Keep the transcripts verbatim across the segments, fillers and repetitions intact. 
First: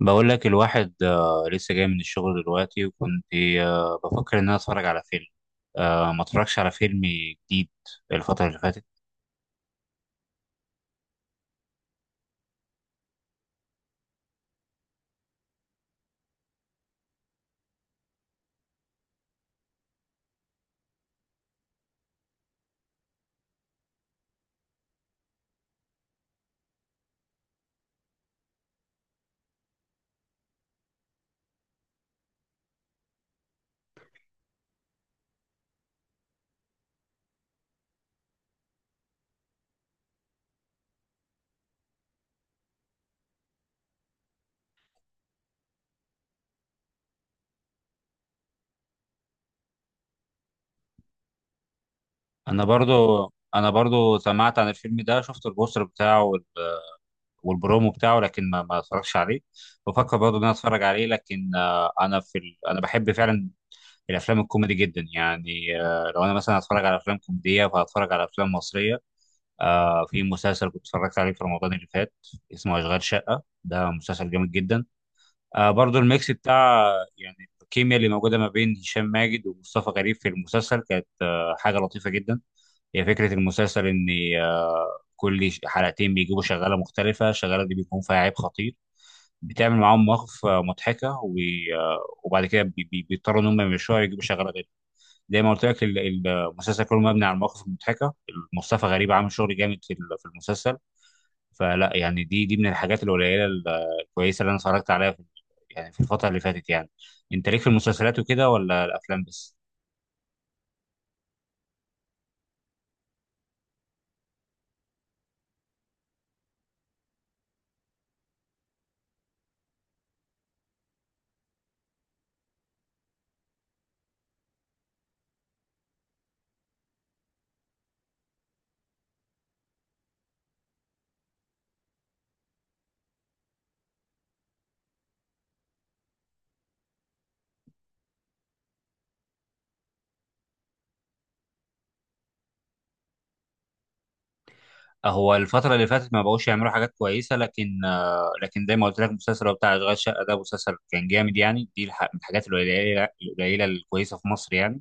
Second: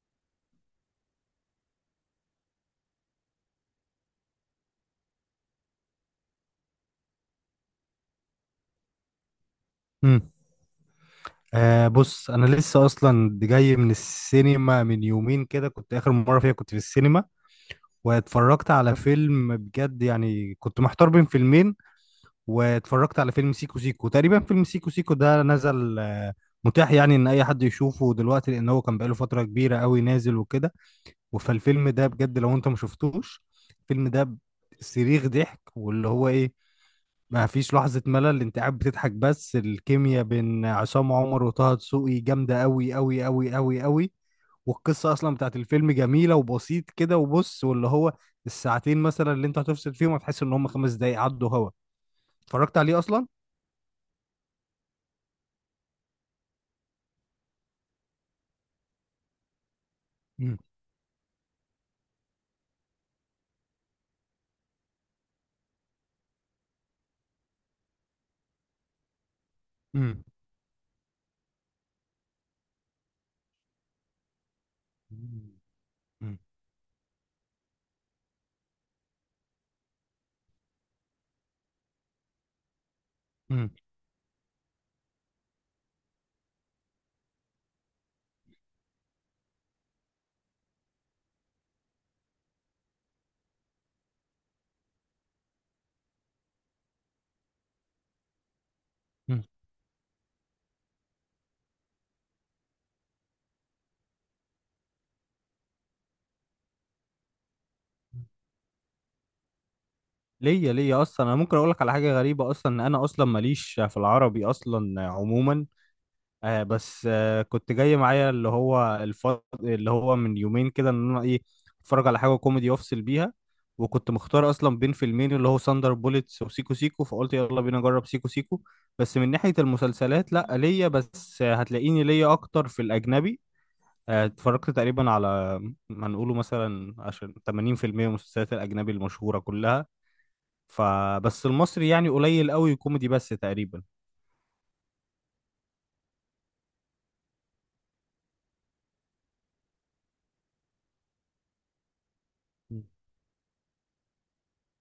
بقول لك الواحد، آه، لسه جاي من الشغل دلوقتي. وكنت آه، بفكر ان انا اتفرج على فيلم. آه، ما اتفرجش على فيلم جديد الفترة اللي فاتت. امم آه، بص، انا لسه اصلا جاي من السينما من يومين كده. كنت اخر مره فيها كنت في السينما واتفرجت على فيلم بجد. يعني كنت محتار بين فيلمين واتفرجت على فيلم سيكو سيكو. تقريبا فيلم سيكو سيكو ده نزل، آه متاح يعني ان اي حد يشوفه دلوقتي، لان هو كان بقاله فتره كبيره قوي نازل وكده. فالفيلم ده بجد، لو انت ما شفتوش الفيلم ده، صريخ ضحك. واللي هو ايه، ما فيش لحظة ملل، انت قاعد بتضحك. بس الكيمياء بين عصام عمر وطه دسوقي جامدة قوي قوي قوي قوي قوي. والقصة اصلا بتاعت الفيلم جميلة وبسيط كده. وبص، واللي هو الساعتين مثلا اللي انت هتفصل فيهم هتحس ان هم خمس دقايق عدوا هوا. انا اتفرجت برضو عليه اصلا؟ انا برضو سمعت عن الفيلم ده، شفت البوستر بتاعه وال- والبرومو بتاعه، لكن ما ما اتفرجش عليه. بفكر برضو ان انا مم. اتفرج عليه، لكن آه، انا في ال... انا بحب فعلا الافلام الكوميدي جدا. يعني آه، لو انا مثلا هتفرج على افلام كوميديه فهتفرج على افلام مصريه. آه، مم. في مسلسل كنت اتفرجت عليه في رمضان اللي فات اسمه اشغال شقه. ده مسلسل جامد جدا. مم. آه برضو الميكس بتاع، يعني الكيمياء اللي موجوده ما بين هشام ماجد ومصطفى غريب في المسلسل كانت آه حاجه لطيفه جدا. هي فكره مم. المسلسل ان آه كل ش- حلقتين بيجيبوا شغاله مختلفه، الشغاله دي بيكون فيها عيب خطير، بتعمل معاهم مواقف آه، مضحكه و- آه، وبعد كده بي- بي- بيضطروا ان هم يمشوها ويجيبوا شغاله غير. زي ما قلت لك ال- ال- المسلسل كله مبني على المواقف المضحكه. مصطفى غريب عامل مم. شغل جامد في ال- في المسلسل. فلا يعني دي دي من الحاجات القليله ال- الكويسه اللي انا اتفرجت عليها في يعني في الفتره اللي فاتت يعني. انت ليك في المسلسلات وكده ولا الافلام بس؟ ليا ليا اصلا، انا ممكن اقول لك على حاجة غريبة اصلا، ان انا اصلا ماليش في العربي اصلا عموما. آه، بس آه كنت جاي معايا اللي هو الف... اللي هو من يومين كده، ان انا ايه، اتفرج على حاجه كوميدي وافصل بيها. وكنت مختار اصلا بين فيلمين، اللي هو ساندر بوليتس وسيكو سيكو، فقلت يلا بينا نجرب سيكو سيكو. بس من ناحيه المسلسلات لا، ليا بس آه، هتلاقيني ليا اكتر في الاجنبي. آه، اتفرجت تقريبا على ما نقوله مثلا عشان ثمانين في المئة من المسلسلات الاجنبي المشهوره كلها. فبس المصري يعني قليل قوي، كوميدي بس تقريبا. هو الفتره اللي فاتت ما بقوش يعملوا حاجات كويسه، لكن آه، لكن زي ما قلت لك المسلسل هو بتاع اشغال شقه. ده مسلسل كان جامد يعني، دي الح- من الحاجات القليله القليله الكويسه في مصر يعني.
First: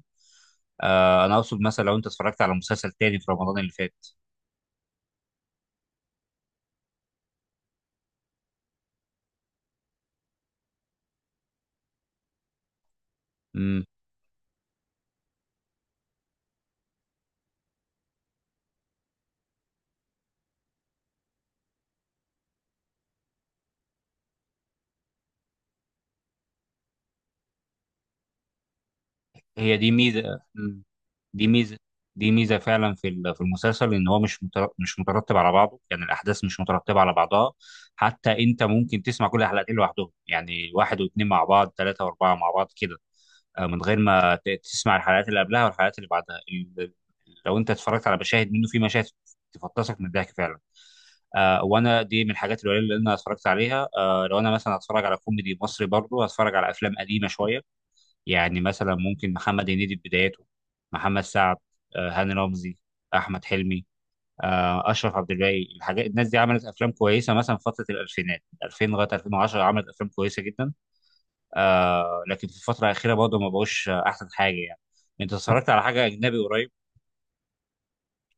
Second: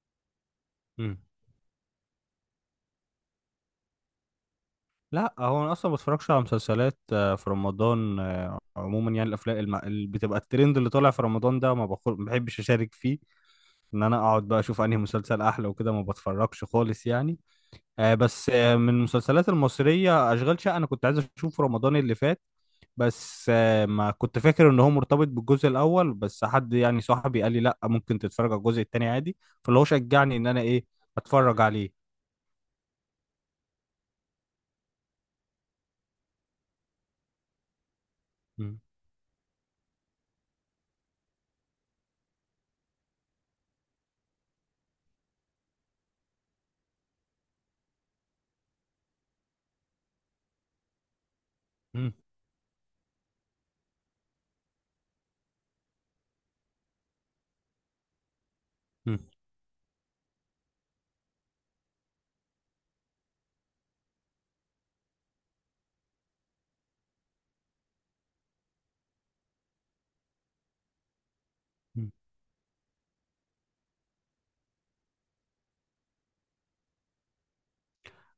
مم. آه، انا اقصد مثلا لو انت اتفرجت على مسلسل تاني في رمضان اللي فات. لا، هو انا اصلا ما بتفرجش على مسلسلات آه، في رمضان آه، عموما. يعني الافلام الم... اللي بتبقى الترند اللي طالع في رمضان ده، ما بخل... ما بحبش اشارك فيه. ان انا اقعد بقى اشوف انهي مسلسل احلى وكده، ما بتفرجش خالص يعني. آه، بس آه، من المسلسلات المصريه اشغال شقه، انا كنت عايز اشوفه رمضان اللي فات. بس آه، ما كنت فاكر ان هو مرتبط بالجزء الاول، بس حد يعني صاحبي قال لي لا، ممكن تتفرج على الجزء التاني عادي. هي فاللي هو دي شجعني ميزه. ان انا مم. ايه، دي اتفرج ميزه عليه. دي ميزه فعلا في ال- في المسلسل، ان هو مش متر- مش مترتب على بعضه. يعني الاحداث مش مترتبه على بعضها، حتى انت م- ممكن تسمع كل الحلقتين لوحدهم، يعني واحد واثنين مع بعض، ثلاثه واربعه مع بعض كده، آه، من غير ما ت- تسمع الحلقات اللي قبلها والحلقات اللي بعدها. ال- لو انت اتفرجت على مشاهد منه، في مشاهد تفطسك من الضحك فعلا. آه وانا م- دي من الحاجات القليله اللي انا اتفرجت عليها. آه لو انا مثلا هتفرج على كوميدي مصري، برضه هتفرج على افلام قديمه شويه. يعني مثلا م- ممكن محمد هنيدي في بداياته، محمد سعد، آه، هاني رمزي، احمد حلمي، آه، اشرف عبد الباقي. الحاجات الناس دي عملت افلام كويسه مثلا في فتره الالفينات، ألفين لغايه الفين وعشرة، عملت افلام كويسه جدا. م. آه، لكن في الفتره الاخيره برضه ما بقوش آه، احسن حاجه يعني. انت اتفرجت على حاجه اجنبي قريب؟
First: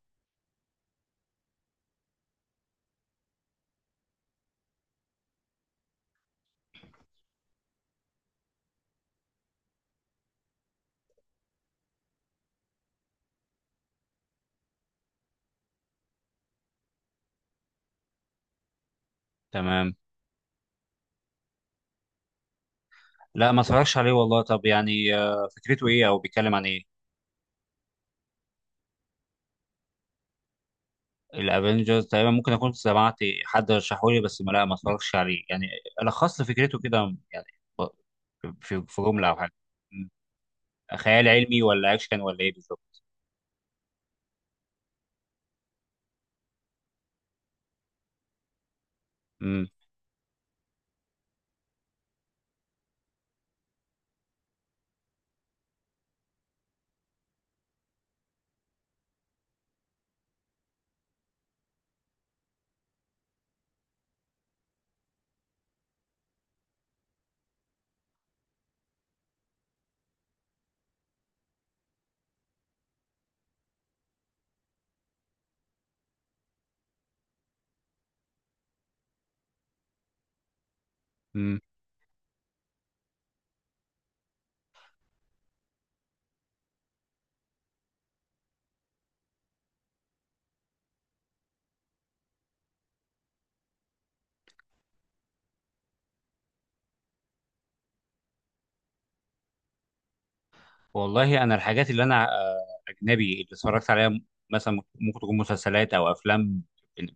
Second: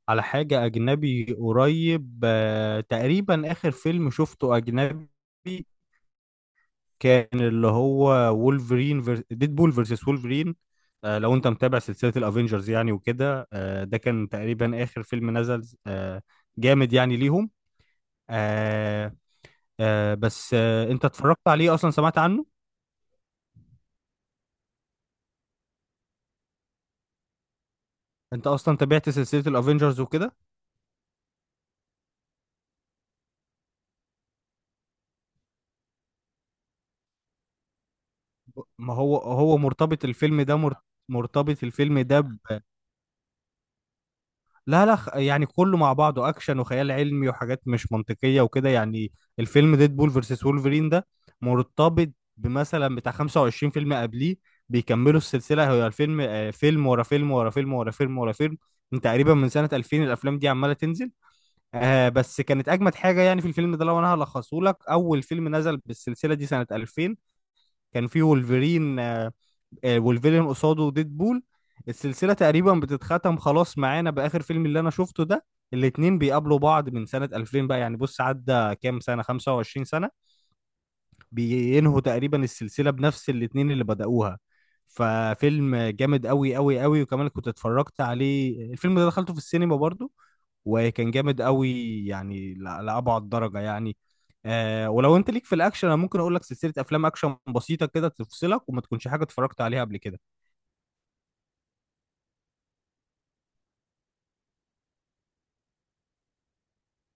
على حاجة أجنبي قريب، آه، تقريبا آخر فيلم شفته أجنبي كان اللي هو وولفرين فير... ديدبول فيرسس وولفرين. آه، لو أنت متابع سلسلة الأفينجرز يعني وكده، آه، ده كان تقريبا آخر فيلم نزل، آه، جامد يعني ليهم. آه، تمام. آه، بس آه، أنت اتفرجت عليه أصلا؟ سمعت عنه؟ لا ما اتفرجش عليه والله. طب يعني آه، فكرته ايه او بيتكلم عن ايه؟ أنت أصلا تابعت سلسلة الأفينجرز وكده؟ الافنجرز تقريبا ممكن اكون سمعت، حد رشحولي، بس ما لا ما اتفرجش عليه يعني. لخصت لي فكرته كده؟ يعني ب- في ما في هو جمله او حاجه. هو مرتبط مم. الفيلم ده، مر- خيال علمي مرتبط ولا الفيلم اكشن ده. ولا ايه بالظبط؟ لا لا، خ- يعني كله مع بعضه اكشن وخيال علمي وحاجات مش منطقيه وكده يعني. الفيلم ديد بول فيرسس وولفرين ده مرتبط بمثلا بتاع خمسة وعشرين فيلم قبليه بيكملوا السلسله. هو الفيلم آه، فيلم ورا فيلم ورا فيلم ورا فيلم ورا فيلم، من تقريبا من سنه ألفين الافلام دي عماله تنزل. آه بس كانت اجمد حاجه يعني في الفيلم ده. لو انا هلخصه لك، اول فيلم نزل بالسلسله دي سنه ألفين كان فيه وولفرين، آه، والفيلن قصاده ديد بول. السلسلة تقريبا بتتختم خلاص معانا بآخر فيلم اللي أنا شفته ده. الاتنين بيقابلوا بعض من سنة ألفين، بقى يعني بص عدى كام سنة، خمسة وعشرين سنة، امم بينهوا تقريبا السلسلة بنفس الاتنين اللي بدأوها. ففيلم جامد قوي قوي قوي. وكمان كنت اتفرجت عليه، الفيلم ده دخلته في السينما برضو. وكان جامد قوي، يعني ل- لأبعد درجة يعني. آه، ولو انت ليك في الاكشن انا ممكن اقول لك سلسلة افلام اكشن بسيطة كده تفصلك وما تكونش حاجة اتفرجت عليها قبل كده. والله انا الحاجات اللي انا آه، اجنبي اللي اتفرجت عليها، مثلا ممكن تكون مسلسلات او افلام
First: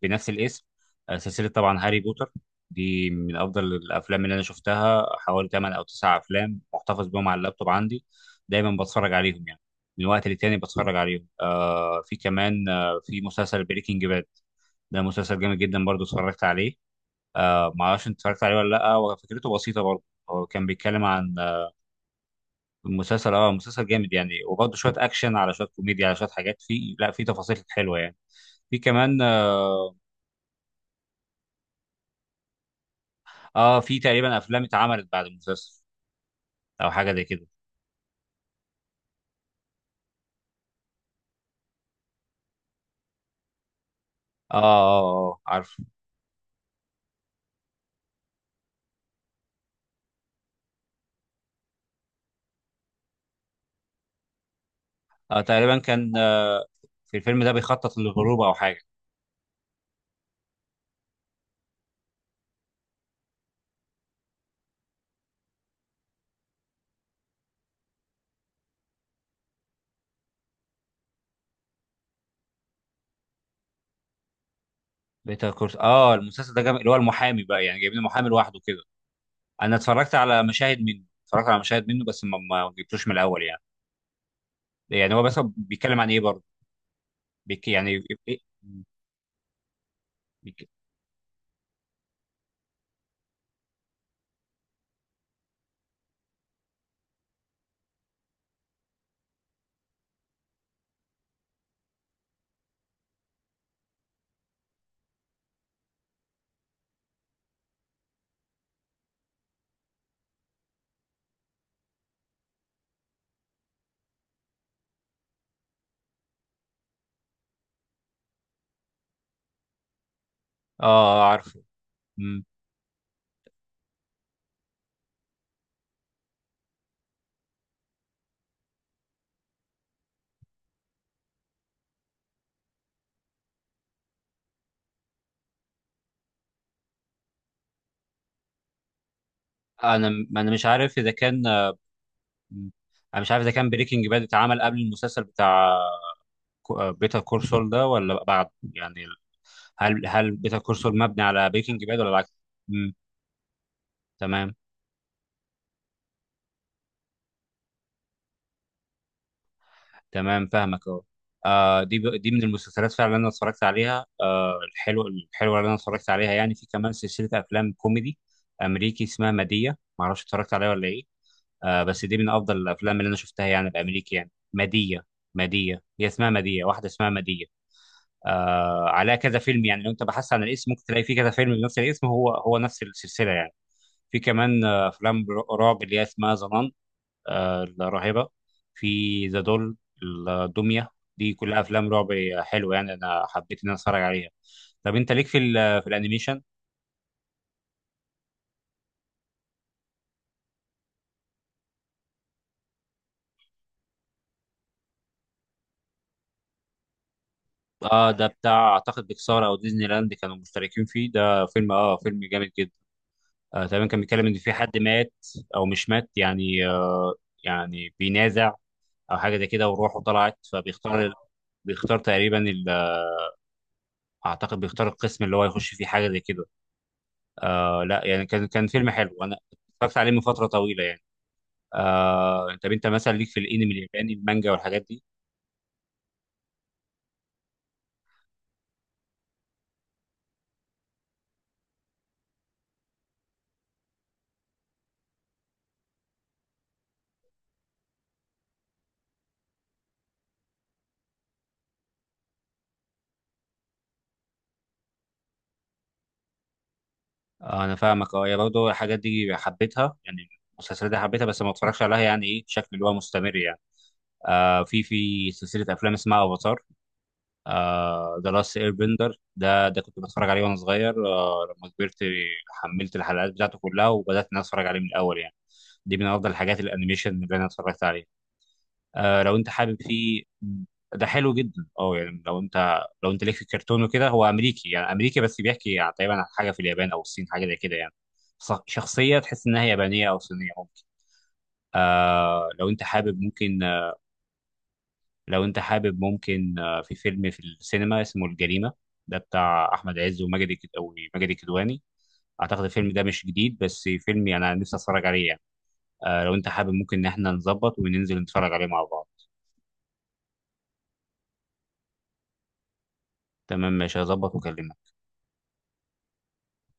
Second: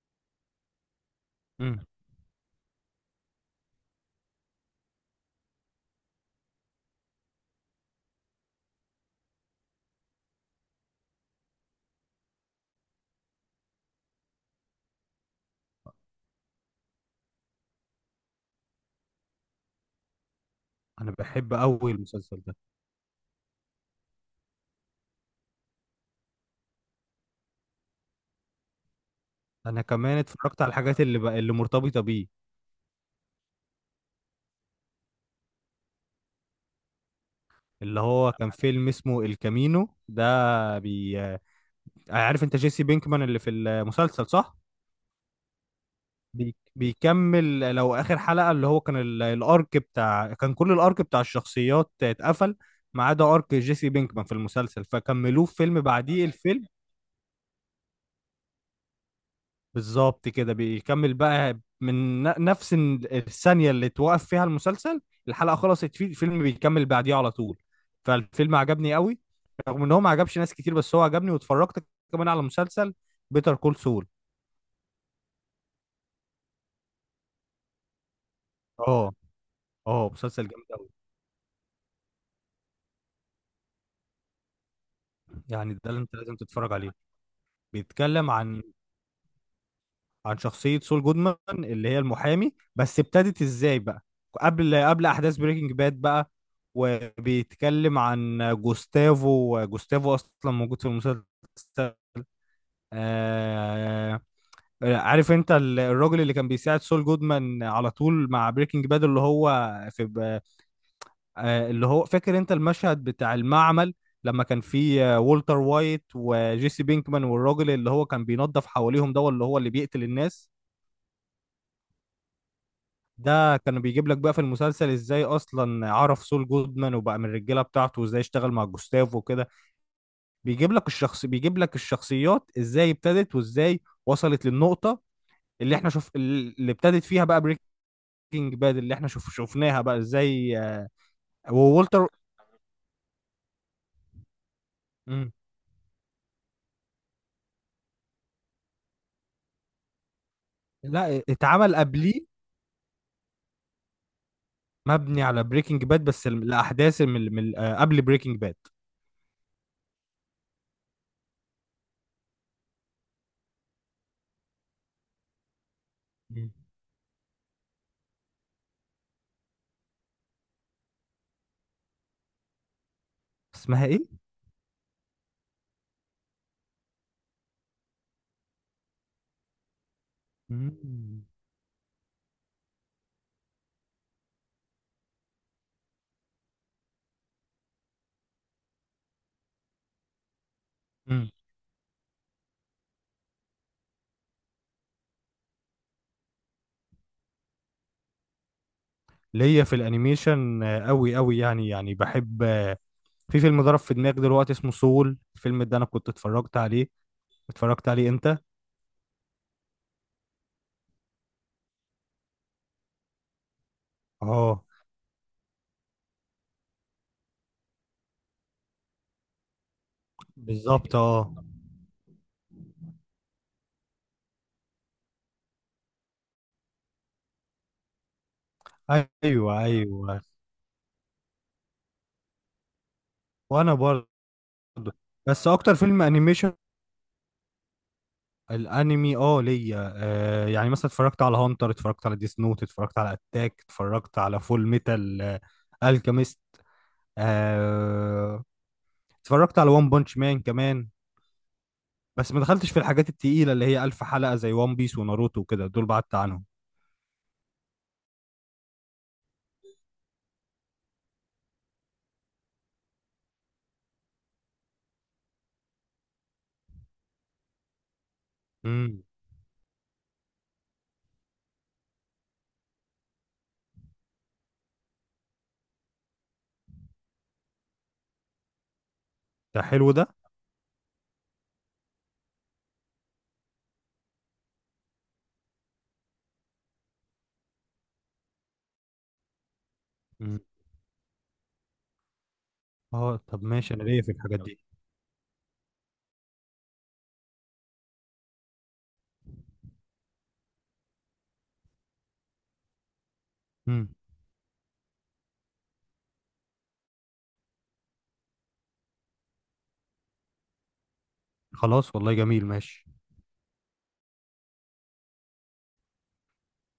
بنفس الاسم. آه، سلسله طبعا مم. هاري بوتر، دي من افضل الافلام اللي انا شفتها. حوالي ثمانية او تسعة افلام محتفظ بيهم على اللابتوب عندي، دايما بتفرج عليهم يعني، من وقت للتاني بتفرج عليهم. آه في كمان، آه في مسلسل بريكنج باد. ده مسلسل جامد جدا برضو اتفرجت عليه. آه ما اعرفش انت اتفرجت عليه ولا لا، وفكرته بسيطه برضو، هو كان بيتكلم انا عن بحب قوي المسلسل ده. المسلسل. اه مسلسل جامد يعني، وبرضه شويه اكشن على شويه كوميديا على شويه حاجات. في لا في تفاصيل حلوه يعني. في كمان انا اه, كمان اتفرجت على الحاجات اللي بقى اللي مرتبطه بيه، آه في تقريبا افلام اتعملت بعد المسلسل او حاجه زي كده. اللي هو كان فيلم اسمه الكامينو ده. بي عارف انت جيسي بينكمان اللي في المسلسل، صح؟ اه، اه، اه، عارف. بي... بيكمل لو اخر حلقه، اللي هو كان ال... الارك بتاع، كان كل الارك بتاع الشخصيات اتقفل ما عدا ارك جيسي بينكمان في المسلسل، آه فكملوه في تقريبا فيلم كان، بعديه آه، الفيلم. في الفيلم ده بيخطط للهروب او حاجه. بالظبط كده، بيكمل بقى من ن- نفس ال- الثانية اللي توقف فيها المسلسل. الحلقة خلصت فيه الفيلم بيكمل بعديها على طول. فالفيلم عجبني قوي رغم ان هو ما عجبش ناس كتير، بس هو عجبني. واتفرجت كمان على مسلسل بيتر كول سول. بيتر كورس، اه. المسلسل ده جامد، اللي هو المحامي بقى يعني، جايبين المحامي لوحده كده. اه. انا اه، اتفرجت على مسلسل جامد مشاهد قوي منه، اتفرجت على مشاهد منه، بس ما ما جبتوش من الاول يعني. يعني هو بس يعني، ده بيتكلم اللي عن انت ايه لازم برضه؟ تتفرج عليه. بيك يعني بيتكلم إيه- إيه- عن عن بيك... شخصية سول جودمان اللي هي المحامي، بس ابتدت ازاي بقى؟ قبل قبل احداث بريكنج باد بقى. وبيتكلم عن جوستافو. جوستافو اصلا موجود في المسلسل. آه، عارف انت ال- الراجل اللي كان بيساعد سول جودمان على طول مع بريكنج باد اللي هو في ب- آه اللي هو فاكر انت المشهد بتاع المعمل، لما كان في آه، والتر وايت وجيسي بينكمان والراجل اللي هو كان بينظف حواليهم، ده اللي هو اللي بيقتل الناس. اه، آه، عارفه. ده كان بيجيب لك بقى في المسلسل ازاي اصلا عرف سول جودمان وبقى من الرجاله بتاعته، وازاي اشتغل مع جوستافو وكده. بيجيب لك الشخص، بيجيب لك الشخصيات ازاي ابتدت، وازاي وصلت للنقطه اللي احنا شوف اللي ابتدت فيها بقى بريكنج باد اللي احنا شوف شفناها بقى انا ما انا ازاي، مش آه، عارف اذا كان وولتر. انا مش عارف اذا كان بريكنج باد اتعمل قبل المسلسل مم. بتاع كو- بيتر كورسول ده ولا بعد يعني. هل هل بيتر كورسول لا، مبني على اتعمل بريكنج باد ولا العكس؟ قبليه. امم. تمام. مبني على بريكنج باد بس ال- الاحداث من من آه، قبل بريكنج باد. تمام، فاهمك اهو. آه دي ب- دي من المسلسلات فعلا اللي انا اتفرجت عليها، آه الحلوه الحلوه اللي انا اتفرجت عليها مم. يعني. في كمان سلسله افلام كوميدي امريكي اسمها ماديه، ما اعرفش اتفرجت عليها ولا ايه. آه بس دي من افضل الافلام اللي انا شفتها يعني، اسمها الامريكي ايه؟ يعني ماديه. ماديه هي اسمها ماديه، واحده اسمها ماديه. آه عليها كذا فيلم، يعني لو انت بحثت عن الاسم ممكن تلاقي فيه مم. كذا فيلم بنفس الاسم، هو هو نفس السلسله يعني. في كمان آه، افلام رعب اللي هي اسمها ظنان، آه الراهبه، في ذا دول، الدميه. مم. دي كلها افلام رعب حلوه، يعني انا حبيت ان انا اتفرج عليها. طب انت ليك في ال- في الانيميشن؟ ليا في الانيميشن آه، قوي قوي، يعني يعني بحب آه، في فيلم ضرب في دماغي دلوقتي اسمه سول، الفيلم ده انا كنت اتفرجت عليه. اتفرجت عليه اه. ده انت؟ بتاع اعتقد بيكسار او ديزني لاند كانوا مشتركين فيه. ده فيلم، اه فيلم جامد جدا. آه تمام كان بيتكلم ان في اه، حد مات، او مش مات يعني، آه يعني بينازع او حاجه زي كده، وروحه طلعت بالظبط، فبيختار. اه. بيختار تقريبا ال- اعتقد بيختار القسم اللي هو يخش فيه، حاجه زي كده. آه لا يعني، كان كان فيلم حلو انا ايوه، اتفرجت عليه من ايوه. فتره طويله يعني. آه طب انت مثلا ليك في الانمي وانا برضه، الياباني، المانجا والحاجات دي؟ بس اكتر فيلم انيميشن، الانمي اه، ليا آه يعني مثلا اتفرجت على هانتر، اتفرجت على ديس نوت، اتفرجت على اتاك، اتفرجت على فول ميتال آه الكيميست. آه، اتفرجت على وان بانش مان كمان. بس ما دخلتش في الحاجات التقيلة اللي هي ألف حلقة زي وان بيس وناروتو وكده، دول بعدت عنهم. آه انا فاهمك. اه، هي برضه الحاجات دي حبيتها يعني، المسلسلات دي حبيتها بس ما اتفرجش عليها، يعني ايه بشكل اللي هو مستمر يعني. آه في في سلسله افلام اسمها افاتار ذا لاست اير امم. بندر. ده ده كنت بتفرج عليه وانا صغير. آه لما كبرت حملت الحلقات بتاعته كلها، وبدات ان أنا اتفرج عليه من الاول يعني. دي من افضل الحاجات الانيميشن اللي انا اتفرجت عليها، آه لو انت ده حابب حلو ده. فيه. ده حلو جدا، اه. يعني لو انت لو انت ليك في الكرتون وكده، هو امريكي، يعني امريكي بس بيحكي يعني تقريبا عن حاجه في اليابان او الصين، حاجه زي كده يعني. ص- شخصيه تحس انها يابانيه او صينيه ممكن. آه لو انت اه، حابب طب ممكن، ماشي، انا ليا في الحاجات دي. لو انت حابب ممكن آه، في فيلم في السينما اسمه الجريمة. ده بتاع احمد عز وماجد الك- او ماجد الكدواني. اعتقد الفيلم ده مش جديد، بس امم. فيلم يعني انا نفسي اتفرج عليه يعني. آه، لو انت حابب ممكن ان احنا نظبط وننزل نتفرج عليه مع بعض. خلاص، والله جميل، ماشي. تمام، ماشي هظبط وكلمني.